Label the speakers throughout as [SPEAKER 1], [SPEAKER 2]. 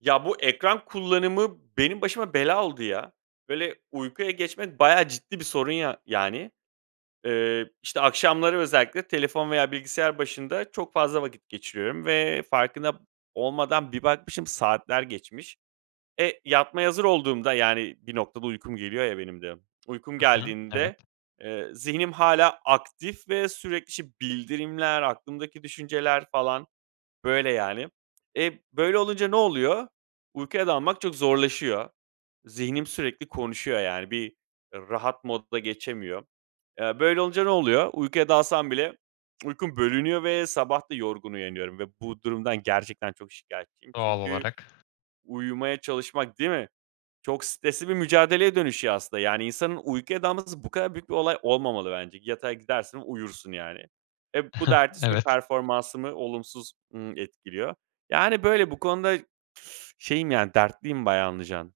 [SPEAKER 1] Ya, bu ekran kullanımı benim başıma bela oldu, ya. Böyle, uykuya geçmek bayağı ciddi bir sorun ya yani. Iıı, işte, akşamları özellikle telefon veya bilgisayar başında çok fazla vakit geçiriyorum ve farkında p olmadan bir bakmışım saatler geçmiş. Eee, yatmaya hazır olduğumda, yani, bir noktada uykum geliyor ya benim de uykum
[SPEAKER 2] Hı hı. Evet.
[SPEAKER 1] geldiğinde, eee, zihnim hâlâ aktif ve sürekli, işte, bildirimler, aklımdaki düşünceler falan. Böyle, yani. E, böyle olunca ne oluyor? Uykuya dalmak çok zorlaşıyor. Zihnim sürekli konuşuyor, yani. Bir rahat modda geçemiyor. Iıı, böyle olunca ne oluyor? Uykuya dalsam bile uykum bölünüyor ve sabah da yorgun uyanıyorum ve bu durumdan gerçekten çok şikâyetçiyim
[SPEAKER 2] Doğal
[SPEAKER 1] çünkü
[SPEAKER 2] olarak.
[SPEAKER 1] uyumaya çalışmak değil mi? Çok stresli bir mücadeleye dönüşüyor aslında. Yani, insanın uykuya dalması bu kadar büyük bir olay olmamalı bence. Yatağa gidersin, uyursun, yani. E, bu da ertesi gün
[SPEAKER 2] Evet.
[SPEAKER 1] performansımı olumsuz, ımm, etkiliyor. Yani, böyle bu konuda şeyim, yani, dertliyim bayağı anlayacağın.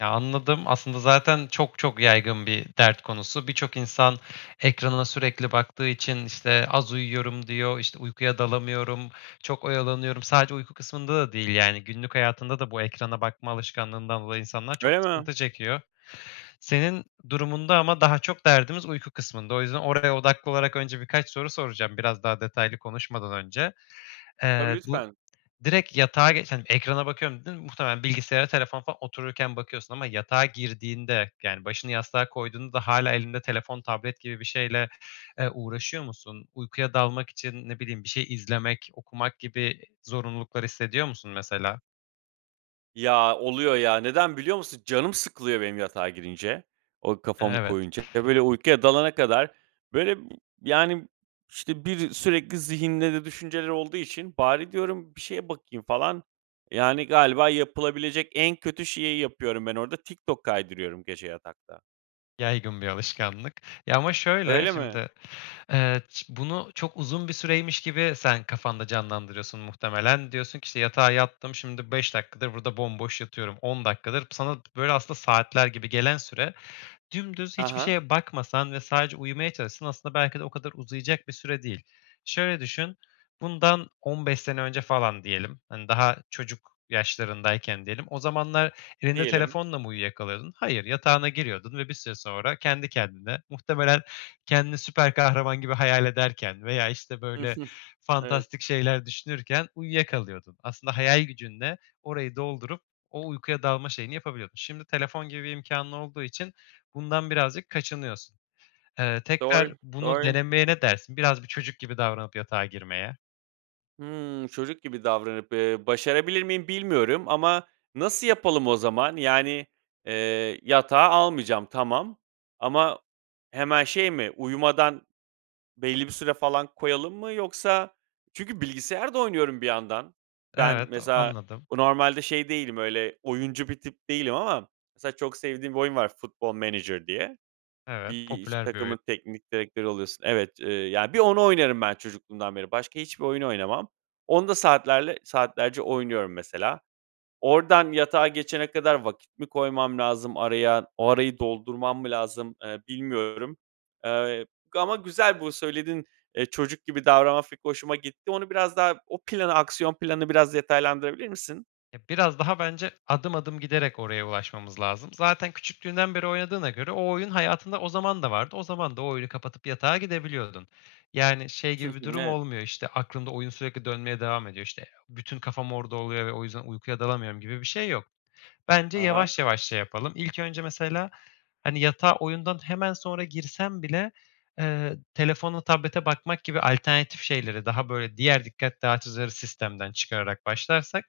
[SPEAKER 2] Ya, anladım. Aslında zaten çok çok yaygın bir dert konusu. Birçok insan ekranına sürekli baktığı için, işte, "Az uyuyorum." diyor, işte, "Uykuya dalamıyorum, çok oyalanıyorum." Sadece uyku kısmında da değil, yani, günlük hayatında da bu ekrana bakma alışkanlığından dolayı insanlar çok
[SPEAKER 1] Öyle mi?
[SPEAKER 2] sıkıntı çekiyor. Senin durumunda ama daha çok derdimiz uyku kısmında. O yüzden oraya odaklı olarak önce birkaç soru soracağım, biraz daha detaylı konuşmadan önce.
[SPEAKER 1] Tabii,
[SPEAKER 2] Eee, bu,
[SPEAKER 1] lütfen.
[SPEAKER 2] "Direkt yatağa geç hani, ekrana bakıyorum." dedin, muhtemelen bilgisayara, telefona falan otururken bakıyorsun ama yatağa girdiğinde, yani, başını yastığa koyduğunda da hâlâ elinde telefon, tablet gibi bir şeyle, eee, uğraşıyor musun? Uykuya dalmak için, ne bileyim, bir şey izlemek, okumak gibi zorunluluklar hissediyor musun, mesela?
[SPEAKER 1] Ya, oluyor ya, neden biliyor musun? Canım sıkılıyor benim yatağa girince, o kafamı
[SPEAKER 2] Evet.
[SPEAKER 1] koyunca. Ya, böyle, uykuya dalana kadar, böyle, yani, işte, bir sürekli zihinde de düşünceler olduğu için, "Bari," diyorum, "bir şeye bakayım," falan. Yani, galiba yapılabilecek en kötü şeyi yapıyorum ben orada. TikTok kaydırıyorum gece yatakta.
[SPEAKER 2] Yaygın bir alışkanlık. Ya, ama şöyle,
[SPEAKER 1] Öyle mi?
[SPEAKER 2] şimdi, eee, bunu çok uzun bir süreymiş gibi sen kafanda canlandırıyorsun muhtemelen. Diyorsun ki, işte, "Yatağa yattım, şimdi 5 dakikadır burada bomboş yatıyorum 10 dakikadır." Sana, böyle, aslında saatler gibi gelen süre, dümdüz
[SPEAKER 1] Ha
[SPEAKER 2] hiçbir
[SPEAKER 1] ha.
[SPEAKER 2] şeye bakmasan ve sadece uyumaya çalışsan, aslında belki de o kadar uzayacak süre değil. Şöyle düşün, bundan 15 sene önce falan diyelim, hani, daha çocuk yaşlarındayken diyelim, o zamanlar elinde
[SPEAKER 1] Diyelim.
[SPEAKER 2] telefonla mı uyuyakalıyordun? Hayır, yatağına giriyordun ve bir süre sonra kendi kendine muhtemelen kendini süper kahraman gibi hayal ederken veya, işte, böyle,
[SPEAKER 1] Evet.
[SPEAKER 2] fantastik şeyler düşünürken uyuyakalıyordun. Aslında hayal gücünle orayı doldurup o uykuya dalma şeyini yapabiliyordun. Şimdi telefon gibi bir imkânın olduğu için bundan birazcık kaçınıyorsun. Eee,
[SPEAKER 1] Doğru,
[SPEAKER 2] tekrar bunu
[SPEAKER 1] doğru.
[SPEAKER 2] denemeye ne dersin? Biraz bir çocuk gibi davranıp yatağa girmeye.
[SPEAKER 1] Hımm, çocuk gibi davranıp, eee, başarabilir miyim bilmiyorum ama nasıl yapalım o zaman? Yani, eee, yatağa almayacağım, tamam ama hemen şey mi, uyumadan belli bir süre falan koyalım mı yoksa Çünkü bilgisayar da oynuyorum bir yandan. Ben
[SPEAKER 2] Evet
[SPEAKER 1] mesela
[SPEAKER 2] anladım.
[SPEAKER 1] normalde şey değilim, öyle, oyuncu bir tip değilim ama mesela çok sevdiğim bir oyun var, Football Manager diye.
[SPEAKER 2] Evet,
[SPEAKER 1] Bir iş
[SPEAKER 2] popüler bir oyun.
[SPEAKER 1] takımın teknik direktörü oluyorsun. Evet, eee, ya, bir onu oynarım ben çocukluğumdan beri. Başka hiçbir oyunu oynamam. Onda saatlerle saatlerce oynuyorum mesela. Oradan yatağa geçene kadar vakit mi koymam lazım araya? O arayı doldurmam mı lazım, eee, bilmiyorum, eee, g ama güzel bu söylediğin, eee, çocuk gibi davranma fikri hoşuma gitti. Onu biraz daha, o planı, aksiyon planını biraz detaylandırabilir misin?
[SPEAKER 2] E, biraz daha bence adım, adım giderek oraya ulaşmamız lazım. Zaten küçüklüğünden beri oynadığına göre o oyun hayatında o zaman da vardı. O zaman da o oyunu kapatıp yatağa gidebiliyordun. Yani, şey,
[SPEAKER 1] Hı hı,
[SPEAKER 2] gibi bir durum
[SPEAKER 1] evet.
[SPEAKER 2] olmuyor, işte, aklında oyun sürekli dönmeye devam ediyor, işte, eee, bütün kafam orada oluyor ve o yüzden uykuya dalamıyorum gibi bir şey yok. Bence
[SPEAKER 1] Ha ha.
[SPEAKER 2] yavaş, yavaş şey yapalım. İlk önce mesela, hani, yatağa oyundan hemen sonra girsen bile, eee, telefona, tablete bakmak gibi alternatif şeyleri daha böyle diğer dikkat dağıtıcıları sistemden çıkararak başlarsak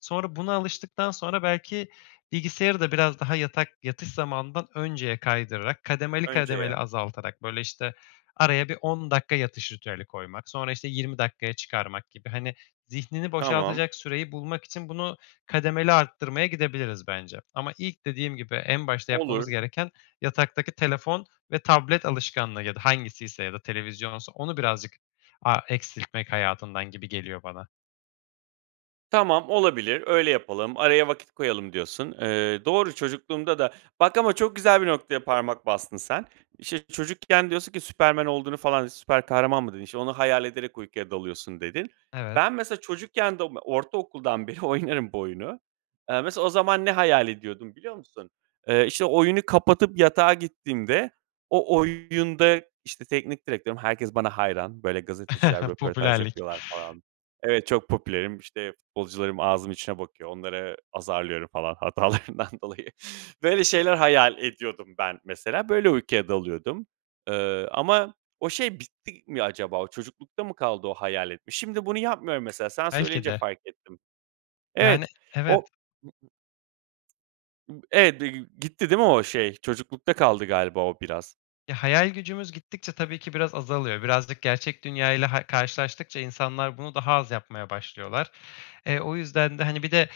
[SPEAKER 2] sonra buna alıştıktan sonra belki bilgisayarı da biraz daha yatak yatış zamanından önceye kaydırarak kademeli, kademeli
[SPEAKER 1] Önceye.
[SPEAKER 2] azaltarak, böyle, işte, araya bir 10 dakika yatış ritüeli koymak sonra, işte, 20 dakikaya çıkarmak gibi, hani, zihnini
[SPEAKER 1] Tamam.
[SPEAKER 2] boşaltacak süreyi bulmak için bunu kademeli arttırmaya gidebiliriz bence. Ama ilk dediğim gibi en başta yapmamız
[SPEAKER 1] Olur.
[SPEAKER 2] gereken, yataktaki telefon ve tablet alışkanlığı ya da hangisiyse ya da televizyonsa onu birazcık a eksiltmek hayatından gibi geliyor bana.
[SPEAKER 1] "Tamam, olabilir, öyle yapalım, araya vakit koyalım." diyorsun. Eee, doğru, çocukluğumda da Bak ama çok güzel bir noktaya parmak bastın sen. İşte, çocukken diyorsun ki Superman olduğunu falan süper kahraman mı dedin? İşte, "Onu hayal ederek uykuya dalıyorsun." dedin.
[SPEAKER 2] Evet.
[SPEAKER 1] Ben, mesela, çocukken de oma ortaokuldan beri oynarım bu oyunu. Eee, mesela, o zaman ne hayal ediyordum biliyor musun? Eee, işte, oyunu kapatıp yatağa gittiğimde o oyunda, işte, teknik direktörüm, herkes bana hayran. Böyle, gazeteciler röportaj
[SPEAKER 2] Popülerlik.
[SPEAKER 1] yapıyorlar falan Evet, çok popülerim, işte, futbolcularım ağzımın içine bakıyor. Onları azarlıyorum falan hatalarından dolayı. Böyle şeyler hayal ediyordum ben mesela. Böyle uykuya dalıyordum, eee, ama o şey bitti mi acaba? O çocuklukta mı kaldı o hayal etme? Şimdi bunu yapmıyorum mesela. Sen
[SPEAKER 2] Belki
[SPEAKER 1] söyleyince
[SPEAKER 2] de.
[SPEAKER 1] fark ettim.
[SPEAKER 2] Yani,
[SPEAKER 1] Evet, o
[SPEAKER 2] evet.
[SPEAKER 1] Evet bir gü gitti değil mi o şey? Çocuklukta kaldı galiba o biraz.
[SPEAKER 2] Ya, hayal gücümüz gittikçe tabii ki biraz azalıyor. Birazcık gerçek dünyayla hay karşılaştıkça insanlar bunu daha az yapmaya başlıyorlar. E, o yüzden de, hani Bir de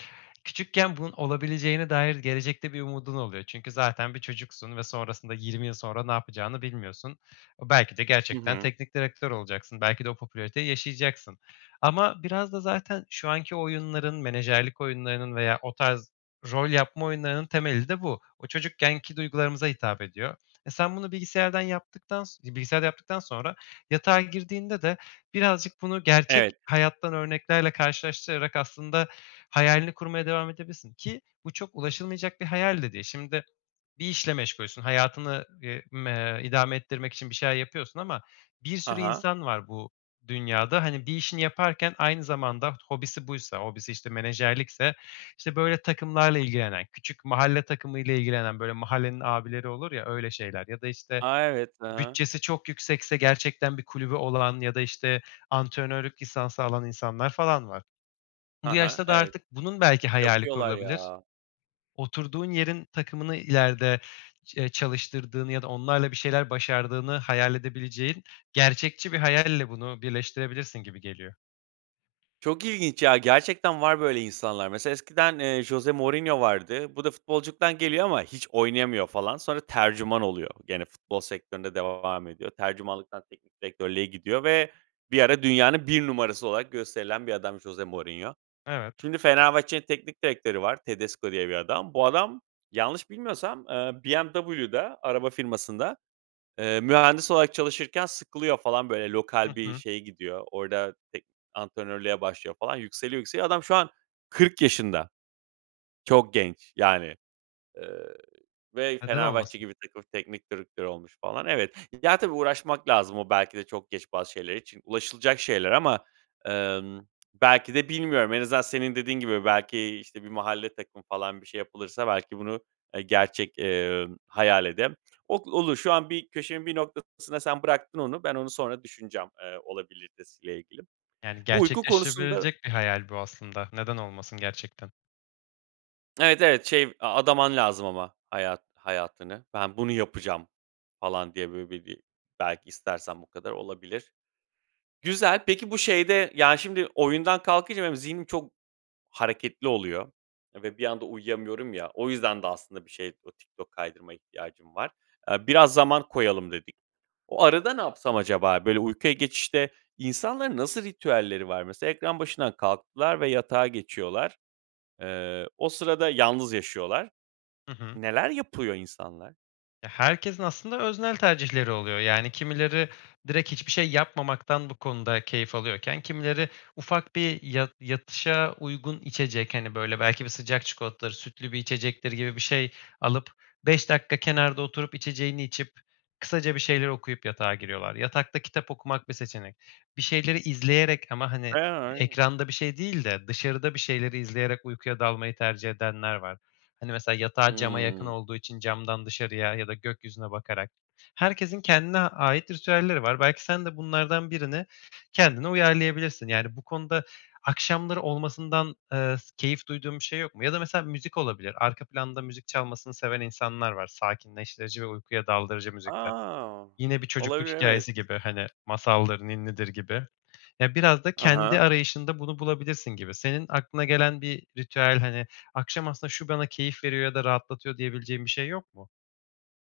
[SPEAKER 2] küçükken bunun olabileceğine dair gelecekte bir umudun oluyor çünkü zaten bir çocuksun ve sonrasında 20 yıl sonra ne yapacağını bilmiyorsun. E, belki de
[SPEAKER 1] Hı
[SPEAKER 2] gerçekten
[SPEAKER 1] hı.
[SPEAKER 2] teknik direktör olacaksın. Belki de o popülariteyi yaşayacaksın ama biraz da zaten şu anki oyunların, menajerlik oyunlarının veya o tarz rol yapma oyunlarının temeli de bu. O çocukkenki duygularımıza hitap ediyor. E, sen bunu bilgisayardan yaptıktan so bilgisayarda yaptıktan sonra yatağa girdiğinde de birazcık bunu gerçek
[SPEAKER 1] Evet.
[SPEAKER 2] hayattan örneklerle karşılaştırarak, aslında, hayalini kurmaya devam edebilirsin ki bu çok ulaşılmayacak bir hayal de değil. Şimdi, bir işle meşgulsün, hayatını, eee, m eee, idame ettirmek için bir şeyler yapıyorsun ama bir
[SPEAKER 1] Ha
[SPEAKER 2] sürü
[SPEAKER 1] ha.
[SPEAKER 2] insan var bu dünyada. Hani, bir işini yaparken aynı zamanda hobisi buysa hobisi, işte, menajerlikse, işte, böyle, takımlarla ilgilenen, küçük mahalle takımıyla ilgilenen, böyle, mahallenin abileri olur ya, öyle şeyler ya da, işte,
[SPEAKER 1] A, evet, hı hı.
[SPEAKER 2] bütçesi çok yüksekse gerçekten bir kulübü olan ya da, işte, antrenörlük lisansı alan insanlar falan var. Bu
[SPEAKER 1] Ha ha,
[SPEAKER 2] yaşta da
[SPEAKER 1] evet.
[SPEAKER 2] artık bunun, belki, hayali
[SPEAKER 1] Yapıyorlar
[SPEAKER 2] kurulabilir.
[SPEAKER 1] ya.
[SPEAKER 2] Oturduğun yerin takımını ileride ç eee, çalıştırdığını ya da onlarla bir şeyler başardığını hayal edebileceğin gerçekçi bir hayalle bunu birleştirebilirsin gibi geliyor.
[SPEAKER 1] Çok ilginç ya, gerçekten var böyle insanlar. Mesela, eskiden, eee, Jose Mourinho vardı. Bu da futbolculuktan geliyor ama hiç oynayamıyor falan. Sonra tercüman oluyor. Gene futbol sektöründe devam ediyor. Tercümanlıktan teknik direktörlüğe gidiyor ve bir ara dünyanın 1 numarası olarak gösterilen bir adammış Jose Mourinho.
[SPEAKER 2] Evet.
[SPEAKER 1] Şimdi Fenerbahçe'nin teknik direktörü var. Tedesco diye bir adam. Bu adam yanlış bilmiyorsam, eee, BMW'de, araba firmasında, eee, mühendis olarak çalışırken sıkılıyor, falan, böyle
[SPEAKER 2] Hı
[SPEAKER 1] lokal bir
[SPEAKER 2] hı.
[SPEAKER 1] şeye gidiyor. Orada tek antrenörlüğe başlıyor falan. Yükseliyor, yükseliyor. Adam şu an 40 yaşında. Çok genç, yani, eee, ve
[SPEAKER 2] Neden
[SPEAKER 1] Fenerbahçe
[SPEAKER 2] olmasın.
[SPEAKER 1] gibi takımın teknik direktörü olmuş falan. Evet. Ya, tabii, uğraşmak lazım o, belki de, çok geç bazı şeyler için. Ulaşılacak şeyler ama, emm, belki de bilmiyorum. En azından senin dediğin gibi, belki, işte, bir mahalle takımı falan bir şey yapılırsa, belki, bunu ı gerçek, eee, hayal edem o olur. Şu an bir köşemin bir noktasına sen bıraktın onu. Ben onu sonra düşüneceğim, eee, olabiliritesi ile ilgili.
[SPEAKER 2] Yani,
[SPEAKER 1] Bu uyku konusunda
[SPEAKER 2] gerçekleştirilebilecek bir hayal bu aslında, neden olmasın gerçekten?
[SPEAKER 1] Evet, evet şey a adaman lazım ama hayat hayatını. "Ben bunu yapacağım." falan diye, böyle, bi bi belki istersem bu kadar olabilir. Güzel. Peki, bu şeyde, ya, şimdi oyundan kalkınca benim zihnim çok hareketli oluyor ve bir anda uyuyamıyorum ya o yüzden de aslında bir şeye, o TikTok kaydırmaya ihtiyacım var. Eee, biraz zaman koyalım dedik. O arada ne yapsam acaba? Böyle, uykuya geçişte insanların nasıl ritüelleri var mesela? Ekran başından kalktılar ve yatağa geçiyorlar. Eee, o sırada yalnız yaşıyorlar.
[SPEAKER 2] Hı hı.
[SPEAKER 1] Neler yapıyor insanlar?
[SPEAKER 2] Ya, herkesin aslında öznel tercihleri oluyor, yani kimileri direkt hiçbir şey yapmamaktan bu konuda keyif alıyorken kimileri ufak bir ya yatışa uygun içecek, hani, böyle belki bir sıcak çikolatadır, sütlü bir içecektir gibi bir şey alıp, 5 dakika kenarda oturup, içeceğini içip, kısaca bir şeyler okuyup yatağa giriyorlar. Yatakta kitap okumak bir seçenek. Bir şeyleri izleyerek ama, hani,
[SPEAKER 1] [unintelligible]
[SPEAKER 2] ekranda bir şey değil de dışarıda bir şeyleri izleyerek uykuya dalmayı tercih edenler var. Hani, mesela yatağı cama yakın
[SPEAKER 1] Hımm.
[SPEAKER 2] olduğu için camdan dışarıya ya da gökyüzüne bakarak. Herkesin kendine ait ritüelleri var. Belki sen de bunlardan 1'ini kendine uyarlayabilirsin, yani, bu konuda akşamları olmasından, ııı, s keyif duyduğun bir şey yok mu? Ya da mesela müzik olabilir. Arka planda müzik çalmasını seven insanlar var. Sakinleştirici ve uykuya daldırıcı müzikler.
[SPEAKER 1] A!
[SPEAKER 2] Yine, bir çocukluk
[SPEAKER 1] Olabilir, evet.
[SPEAKER 2] hikâyesi gibi, hani, masaldır, ninnidir gibi. Ya, biraz da
[SPEAKER 1] Ha
[SPEAKER 2] kendi
[SPEAKER 1] ha.
[SPEAKER 2] arayışında bunu bulabilirsin gibi. Senin aklına gelen bir ritüel, hani, akşam aslında şu bana keyif veriyor ya da rahatlatıyor diyebileceğim bir şey yok mu?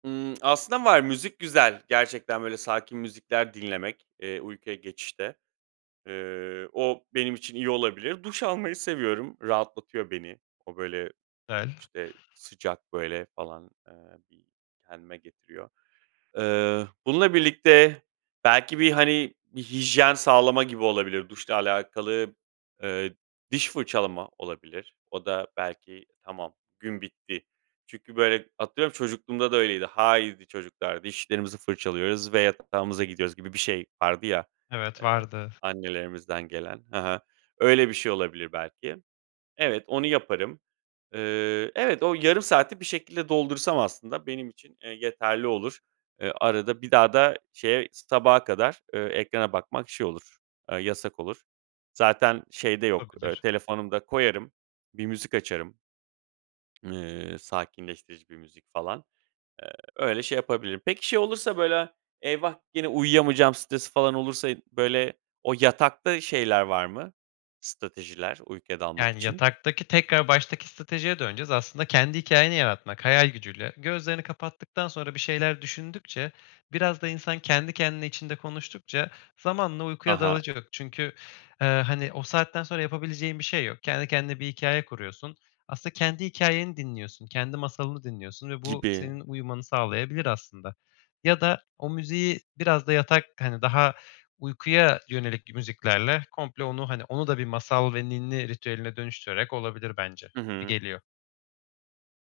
[SPEAKER 1] Hımm. Aslında var, müzik güzel. Gerçekten, böyle, sakin müzikler dinlemek, eee, uykuya geçişte. Iıı, o benim için iyi olabilir. Duş almayı seviyorum, rahatlatıyor beni. O, böyle, işte,
[SPEAKER 2] [unintelligible]
[SPEAKER 1] sıcak, böyle, falan, eee, bir kendime getiriyor. Eee, bununla birlikte belki bir, hani, bir hijyen sağlama gibi olabilir. Duşla alakalı, ııı, diş fırçalama olabilir. O da belki tamam, gün bitti çünkü, böyle, atıyorum, çocukluğumda da öyleydi. "Haydi çocuklar, dişlerimizi fırçalıyoruz ve yatağımıza gidiyoruz." gibi bir şey vardı ya,
[SPEAKER 2] Evet,
[SPEAKER 1] eee,
[SPEAKER 2] vardı.
[SPEAKER 1] annelerimizden gelen. Hı hı. Öyle bir şey olabilir belki. Evet, onu yaparım. Iıı, evet, o yarım saati bir şekilde doldursam aslında benim için, eee, yeterli olur. Iıı, arada bir daha da şeye s sabaha kadar, ııı, ekrana bakmak, şey, olur, aaa, yasak olur. Zaten şey de yok, ııı,
[SPEAKER 2] Olabilir.
[SPEAKER 1] telefonum da koyarım, bir müzik açarım. Iıı, sakinleştirici bir müzik falan. Eee, öyle şey yapabilirim. Peki, şey olursa, böyle, "Eyvah, gene uyuyamayacağım." stresi falan olursa i böyle o yatakta şeyler var mı, stratejiler, uykuya dalmak
[SPEAKER 2] Yani,
[SPEAKER 1] için?
[SPEAKER 2] yataktaki tekrar baştaki stratejiye döneceğiz. Aslında kendi hikâyeni yaratmak, hayal gücüyle, gözlerini kapattıktan sonra bir şeyler düşündükçe, biraz da insan kendi kendine içinde konuştukça, zamanla
[SPEAKER 1] Ha
[SPEAKER 2] uykuya
[SPEAKER 1] ha.
[SPEAKER 2] dalacak çünkü, eee, hani, o saatten sonra yapabileceğin bir şey yok. Kendi kendine bir hikâye kuruyorsun. Aslında kendi hikâyeni dinliyorsun, kendi masalını dinliyorsun ve bu
[SPEAKER 1] Gibi.
[SPEAKER 2] senin uyumanı sağlayabilir aslında. Ya da o müziği biraz da yatak, hani, daha uykuya yönelik müziklerle komple onu, hani, onu da bir masal ve ninni ritüeline dönüştürerek olabilir bence,
[SPEAKER 1] Hı
[SPEAKER 2] gibi
[SPEAKER 1] hı.
[SPEAKER 2] geliyor.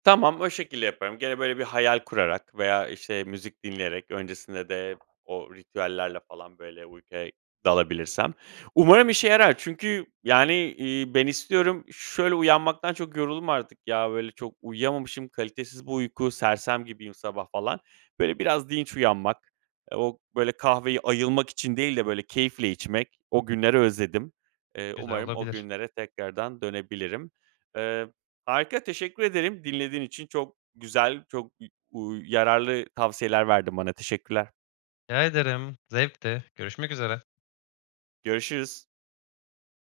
[SPEAKER 1] Tamam, o şekilde yaparım. Gene, böyle, bir hayal kurarak veya, işte, müzik dinleyerek, öncesinde de o ritüellerle falan böyle uykuya dalabilirsem. Umarım işe yarar çünkü, yani, iii, ben istiyorum, şöyle uyanmaktan çok yoruldum artık, ya, böyle, çok uyuyamamışım, kalitesiz bir uyku, sersem gibiyim sabah, falan. Böyle biraz dinç uyanmak, eee, o, böyle, kahveyi ayılmak için değil de, böyle, keyifle içmek, o günleri özledim. Eee,
[SPEAKER 2] Güzel
[SPEAKER 1] umarım o
[SPEAKER 2] olabilir.
[SPEAKER 1] günlere tekrardan dönebilirim. Eee, harika, teşekkür ederim dinlediğin için. Çok güzel, çok, i uuu, yararlı tavsiyeler verdin bana. Teşekkürler.
[SPEAKER 2] Rica ederim, zevkti. Görüşmek üzere.
[SPEAKER 1] Görüşürüz.